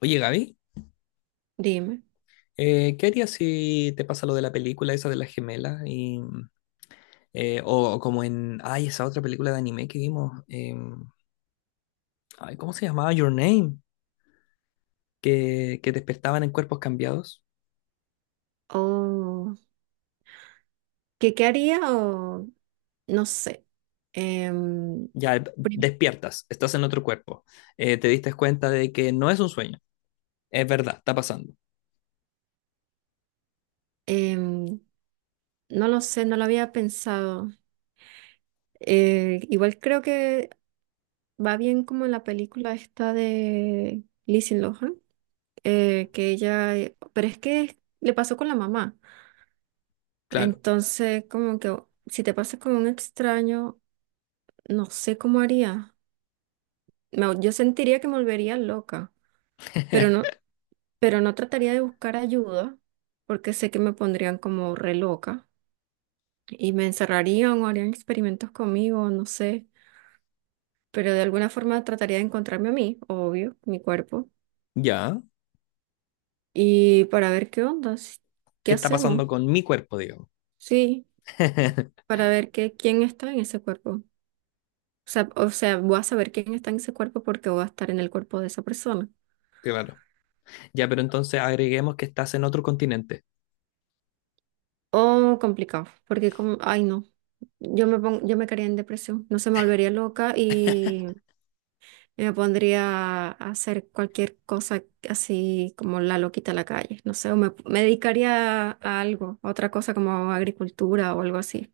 Oye, Gaby, Dime. ¿Qué harías si te pasa lo de la película esa de las gemelas? Y, o como en, ay, esa otra película de anime que vimos, ay, ¿cómo se llamaba? Your Name, que despertaban en cuerpos cambiados. O ¿qué, qué haría? O no sé. Em, Ya, prim- despiertas, estás en otro cuerpo. Te diste cuenta de que no es un sueño, es verdad, está pasando. em, no lo sé, no lo había pensado. Igual creo que va bien como en la película esta de Lindsay Lohan, que ella, pero es que le pasó con la mamá. Claro. Entonces, como que si te pasa con un extraño, no sé cómo haría. Yo sentiría que me volvería loca, pero no, pero no trataría de buscar ayuda porque sé que me pondrían como re loca y me encerrarían o harían experimentos conmigo, no sé, pero de alguna forma trataría de encontrarme a mí, obvio, mi cuerpo, Ya, y para ver qué onda, qué ¿qué está pasando hacemos, con mi cuerpo, digamos? sí, para ver qué, quién está en ese cuerpo. O sea, voy a saber quién está en ese cuerpo porque voy a estar en el cuerpo de esa persona. Claro. Ya, pero entonces agreguemos que estás en otro continente. Oh, complicado, porque como, ay no, yo me caería en depresión, no se me volvería loca. Yo me pondría a hacer cualquier cosa así como la loquita a la calle, no sé, me dedicaría a algo, a otra cosa como agricultura o algo así.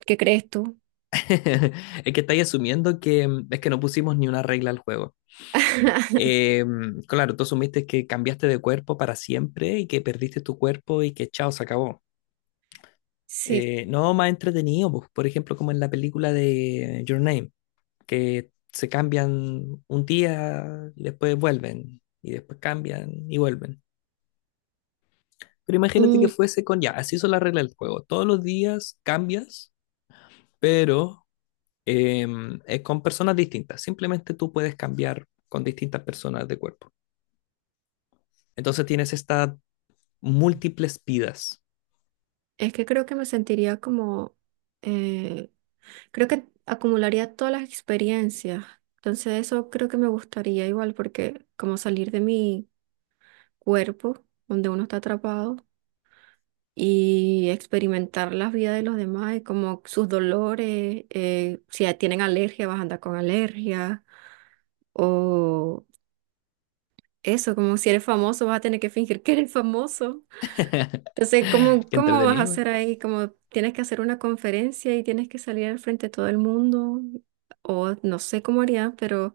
¿Qué crees tú? Es que estáis asumiendo que es que no pusimos ni una regla al juego. Eh, claro, tú asumiste que cambiaste de cuerpo para siempre y que perdiste tu cuerpo y que chao, se acabó. Sí, No, más entretenido, pues, por ejemplo, como en la película de Your Name, que se cambian un día y después vuelven, y después cambian y vuelven. Pero imagínate mm, que fuese con ya, así son las reglas del juego. Todos los días cambias, pero con personas distintas. Simplemente tú puedes cambiar con distintas personas de cuerpo. Entonces tienes estas múltiples vidas. es que creo que me sentiría como, eh, creo que acumularía todas las experiencias, entonces eso creo que me gustaría igual porque como salir de mi cuerpo, donde uno está atrapado y experimentar la vida de los demás, y como sus dolores, si ya tienen alergia, vas a andar con alergia, o eso, como si eres famoso, vas a tener que fingir que eres famoso. Entonces, ¿cómo, Qué cómo vas a entretenido, güey. hacer ahí? Como tienes que hacer una conferencia y tienes que salir al frente de todo el mundo, o no sé cómo haría, pero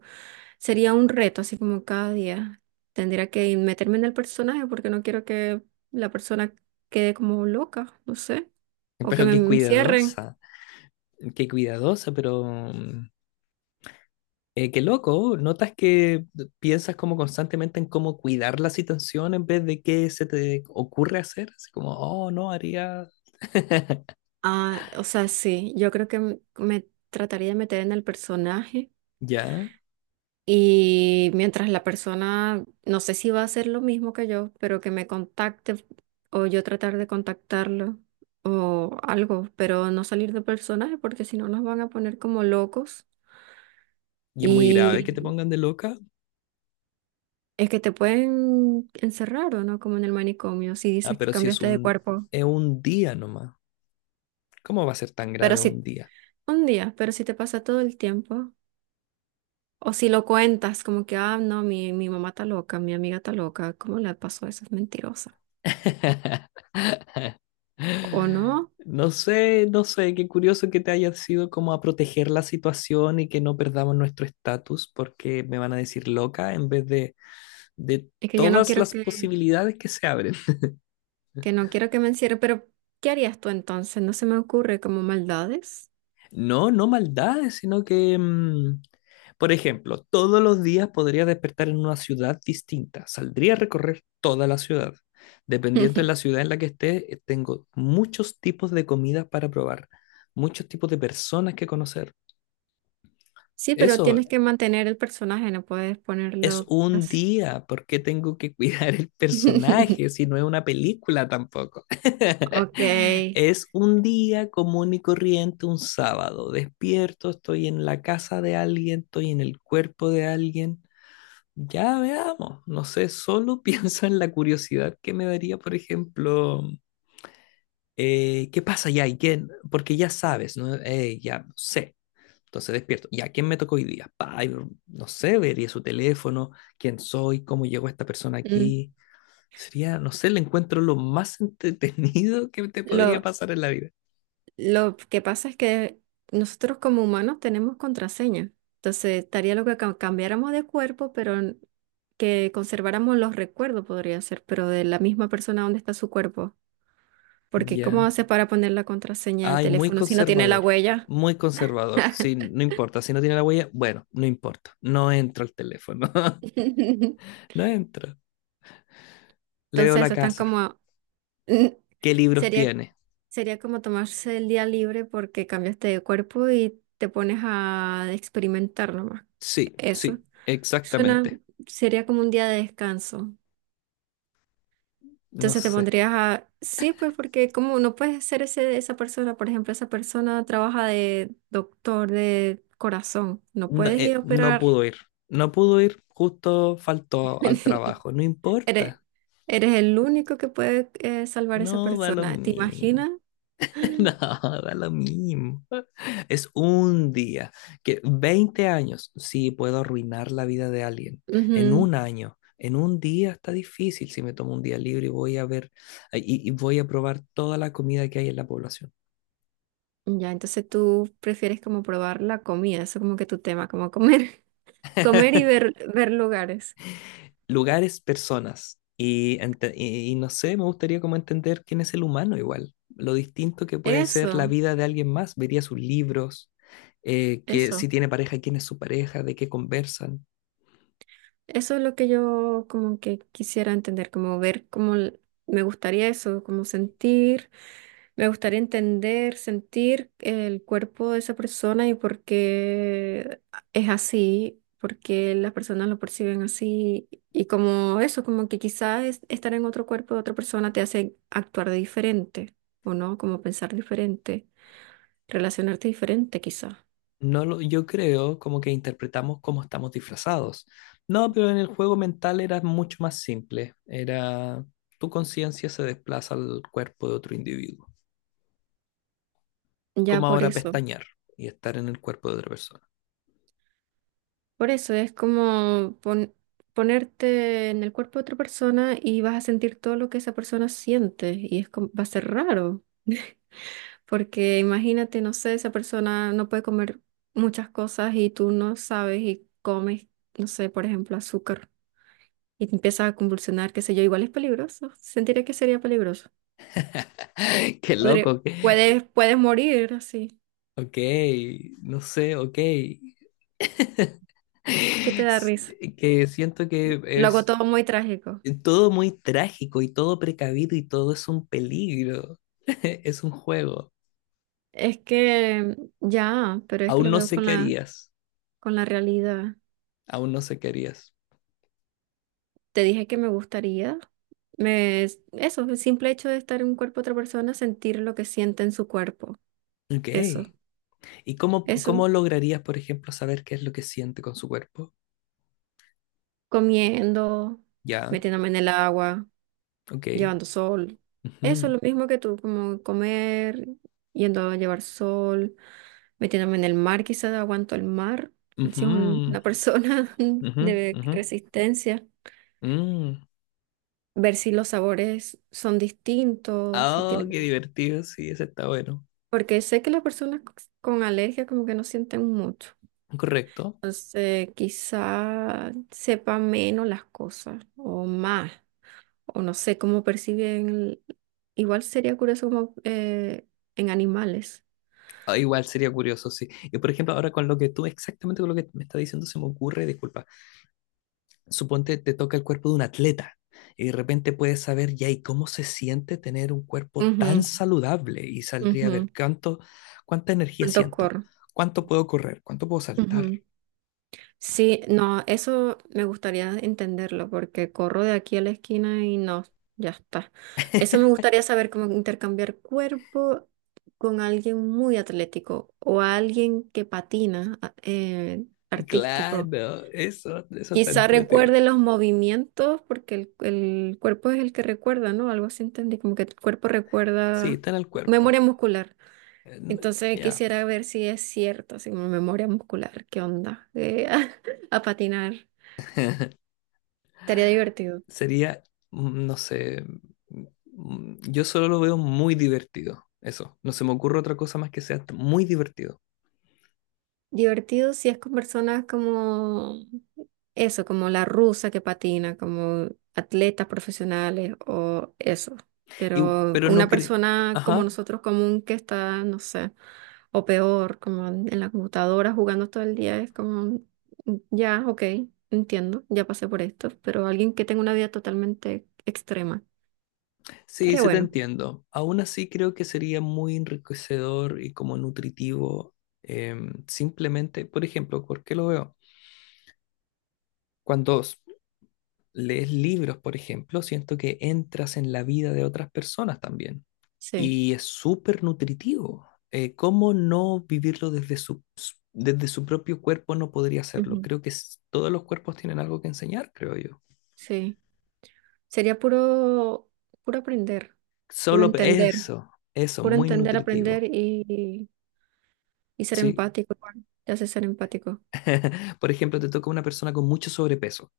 sería un reto, así como cada día. Tendría que meterme en el personaje porque no quiero que la persona quede como loca, no sé, o que Pero me encierren. Qué cuidadosa, pero qué loco. Notas que piensas como constantemente en cómo cuidar la situación en vez de qué se te ocurre hacer. Así como, oh, no, haría Ah, o sea, sí, yo creo que me trataría de meter en el personaje. ya. Y mientras la persona, no sé si va a hacer lo mismo que yo, pero que me contacte o yo tratar de contactarlo o algo, pero no salir de personaje porque si no nos van a poner como locos. Y es muy grave Y que te pongan de loca. es que te pueden encerrar o no, como en el manicomio, si Ah, dices que pero si es cambiaste de un, cuerpo. es un día nomás. ¿Cómo va a ser tan Pero grave si un día? un día, pero si te pasa todo el tiempo, o si lo cuentas como que, ah, no, mi mamá está loca, mi amiga está loca, ¿cómo le pasó eso? Es mentirosa. O no, No sé, no sé, qué curioso que te haya sido como a proteger la situación y que no perdamos nuestro estatus porque me van a decir loca en vez de es que yo no todas quiero las posibilidades que se abren. que no quiero que me encierre, pero ¿qué harías tú entonces? No se me ocurre como maldades. No, no maldades, sino que, por ejemplo, todos los días podría despertar en una ciudad distinta. Saldría a recorrer toda la ciudad. Dependiendo de la ciudad en la que esté, tengo muchos tipos de comidas para probar, muchos tipos de personas que conocer. Sí, pero Eso. tienes que mantener el personaje, no puedes Es ponerlo un así. día, ¿por qué tengo que cuidar el personaje si no es una película tampoco? Ok. Es un día común y corriente, un sábado. Despierto, estoy en la casa de alguien, estoy en el cuerpo de alguien. Ya veamos, no sé, solo pienso en la curiosidad que me daría, por ejemplo, ¿qué pasa ya? ¿Y quién? Porque ya sabes, ¿no? Ya no sé. Entonces despierto. ¿Y a quién me tocó hoy día? Pa, no sé, vería su teléfono, quién soy, cómo llegó esta persona Mm. aquí. Sería, no sé, el encuentro lo más entretenido que te podría Lo, pasar en la vida. lo que pasa es que nosotros como humanos tenemos contraseña. Entonces, estaría lo que cambiáramos de cuerpo, pero que conserváramos los recuerdos podría ser, pero de la misma persona donde está su cuerpo. Porque ¿cómo Ya. haces para poner la contraseña del Ay, muy teléfono si no tiene la conservador. huella? Muy conservador. Sí, no importa. Si no tiene la huella, bueno, no importa. No entro al teléfono. No entro. Le veo la Entonces están casa. como, ¿Qué libros sería, tiene? sería como tomarse el día libre porque cambiaste de cuerpo y te pones a experimentar nomás. Sí, Eso. sí, Suena, exactamente. sería como un día de descanso. No Entonces te sé. pondrías a, sí, pues porque como no puedes ser ese, esa persona, por ejemplo, esa persona trabaja de doctor de corazón, no No, puedes ir a no operar. pudo ir. No pudo ir, justo faltó al trabajo. No Eres, importa. eres el único que puede salvar a esa No da lo persona. ¿Te mismo. imaginas? No, da lo mismo. Es un día. Que 20 años, sí, puedo arruinar la vida de alguien. En Ujú. un año, en un día está difícil si me tomo un día libre y voy a ver y voy a probar toda la comida que hay en la población. Ya, entonces tú prefieres como probar la comida, eso como que tu tema, como comer, comer y ver, ver lugares. Lugares, personas. Y no sé, me gustaría como entender quién es el humano igual, lo distinto que puede ser la Eso, vida de alguien más. Vería sus libros, que si eso. tiene pareja, quién es su pareja, de qué conversan. Eso es lo que yo como que quisiera entender, como ver cómo me gustaría eso, como sentir, me gustaría entender, sentir el cuerpo de esa persona y por qué es así, por qué las personas lo perciben así y como eso, como que quizás estar en otro cuerpo de otra persona te hace actuar de diferente, ¿o no? Como pensar diferente, relacionarte diferente quizás. No lo, yo creo como que interpretamos cómo estamos disfrazados. No, pero en el juego mental era mucho más simple. Era tu conciencia se desplaza al cuerpo de otro individuo. Ya Como por ahora eso. pestañear y estar en el cuerpo de otra persona. Por eso es como ponerte en el cuerpo de otra persona y vas a sentir todo lo que esa persona siente y es va a ser raro, porque imagínate, no sé, esa persona no puede comer muchas cosas y tú no sabes y comes, no sé, por ejemplo, azúcar y te empiezas a convulsionar, qué sé yo, igual es peligroso, sentiré que sería peligroso. Qué Podría- loco. puedes, puedes morir así, Ok, no sé, ok. ¿qué te da S- risa? Que siento que Lo hago es todo muy trágico. todo muy trágico y todo precavido y todo es un peligro. Es un juego. Es que ya, pero es que Aún lo no veo sé qué harías. con la realidad. Aún no sé qué harías. Te dije que me gustaría, me, eso, el simple hecho de estar en un cuerpo de otra persona, sentir lo que siente en su cuerpo. Ok. Eso, ¿Y cómo eso, lograrías, por ejemplo, saber qué es lo que siente con su cuerpo? comiendo, Ya, metiéndome en el agua, ok. llevando sol. Eso, lo mismo que tú, como comer, yendo a llevar sol, metiéndome en el mar, quizás aguanto el mar, Ujú, si es ujú, una persona ujú, de ujú, resistencia, mm. ver si los sabores son distintos, si Ah, tienen. qué divertido, sí, ese está bueno. Porque sé que las personas con alergia como que no sienten mucho. Correcto. Quizá sepan menos las cosas o más, o no sé cómo perciben. Igual sería curioso como en animales. Ah, igual sería curioso, sí. Y por ejemplo, ahora con lo que tú, exactamente con lo que me está diciendo, se me ocurre, disculpa, suponte te toca el cuerpo de un atleta y de repente puedes saber ya y cómo se siente tener un cuerpo tan Ujú, saludable y saldría a ver ujú. cuánto, cuánta energía ¿Cuánto siento, corro? cuánto puedo correr, cuánto puedo saltar. Sí, no, eso me gustaría entenderlo porque corro de aquí a la esquina y no, ya está. Eso me gustaría saber cómo intercambiar cuerpo con alguien muy atlético o alguien que patina artístico. Claro, eso está Quizá entretenido. recuerde los movimientos porque el cuerpo es el que recuerda, ¿no? Algo así entendí, como que el cuerpo Sí, recuerda está en el cuerpo. memoria muscular. Entonces Ya. quisiera ver si es cierto, así como memoria muscular, ¿qué onda? A patinar. Estaría divertido. Sería, no sé, yo solo lo veo muy divertido. Eso, no se me ocurre otra cosa más que sea muy divertido. Divertido si es con personas como eso, como la rusa que patina, como atletas profesionales o eso. Y, Pero pero no una creo. persona como Ajá, nosotros común que está, no sé, o peor, como en la computadora jugando todo el día, es como, ya, ok, entiendo, ya pasé por esto, pero alguien que tenga una vida totalmente extrema. sí, Estaría sí te bueno, entiendo. Aún así creo que sería muy enriquecedor y como nutritivo. Simplemente, por ejemplo, ¿por qué lo veo? Cuando lees libros, por ejemplo, siento que entras en la vida de otras personas también. sí, Y es súper nutritivo. ¿Cómo no vivirlo desde su propio cuerpo no podría hacerlo? ujú, Creo que todos los cuerpos tienen algo que enseñar, creo yo. sí. Sería puro, puro aprender, puro Solo entender. eso, eso, Puro muy entender, aprender nutritivo. Y ser Sí. empático. Bueno, te hace ser empático. Por ejemplo, te toca una persona con mucho sobrepeso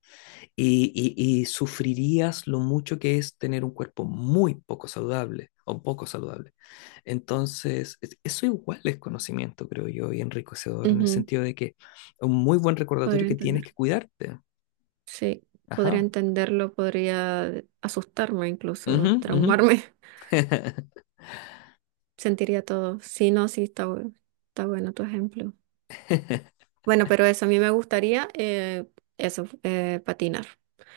y sufrirías lo mucho que es tener un cuerpo muy poco saludable o poco saludable. Entonces, eso igual es conocimiento, creo yo, y enriquecedor en el Ujú, sentido de que un muy buen recordatorio podría que tienes entender. que cuidarte. Sí, podría Ajá. entenderlo, podría asustarme incluso, Ujú, ujú. traumarme. Sentiría todo. Sí, no, sí, está, está bueno tu ejemplo. Bueno, pero eso, a mí me gustaría eso, patinar.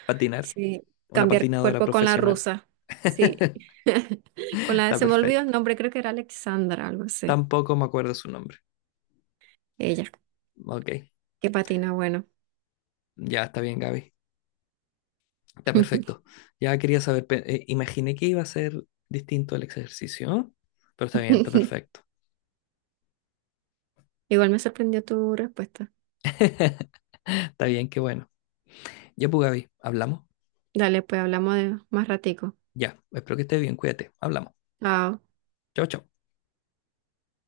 Patinar. Sí, Una cambiar patinadora cuerpo con la profesional. rusa. Sí. Con la, Está se me olvidó el perfecto. nombre, creo que era Alexandra, algo así. Tampoco me acuerdo su nombre. Ella, Ok. que patina, bueno. Ya está bien, Gaby. Está perfecto. Ya quería saber, imaginé que iba a ser distinto el ejercicio, pero está bien, está perfecto. Igual me sorprendió tu respuesta. Está bien, qué bueno. Ya, pues, Gaby, hablamos. Dale, pues hablamos de más ratico. Ya, espero que estés bien, cuídate, hablamos. Chao. Chau, chau.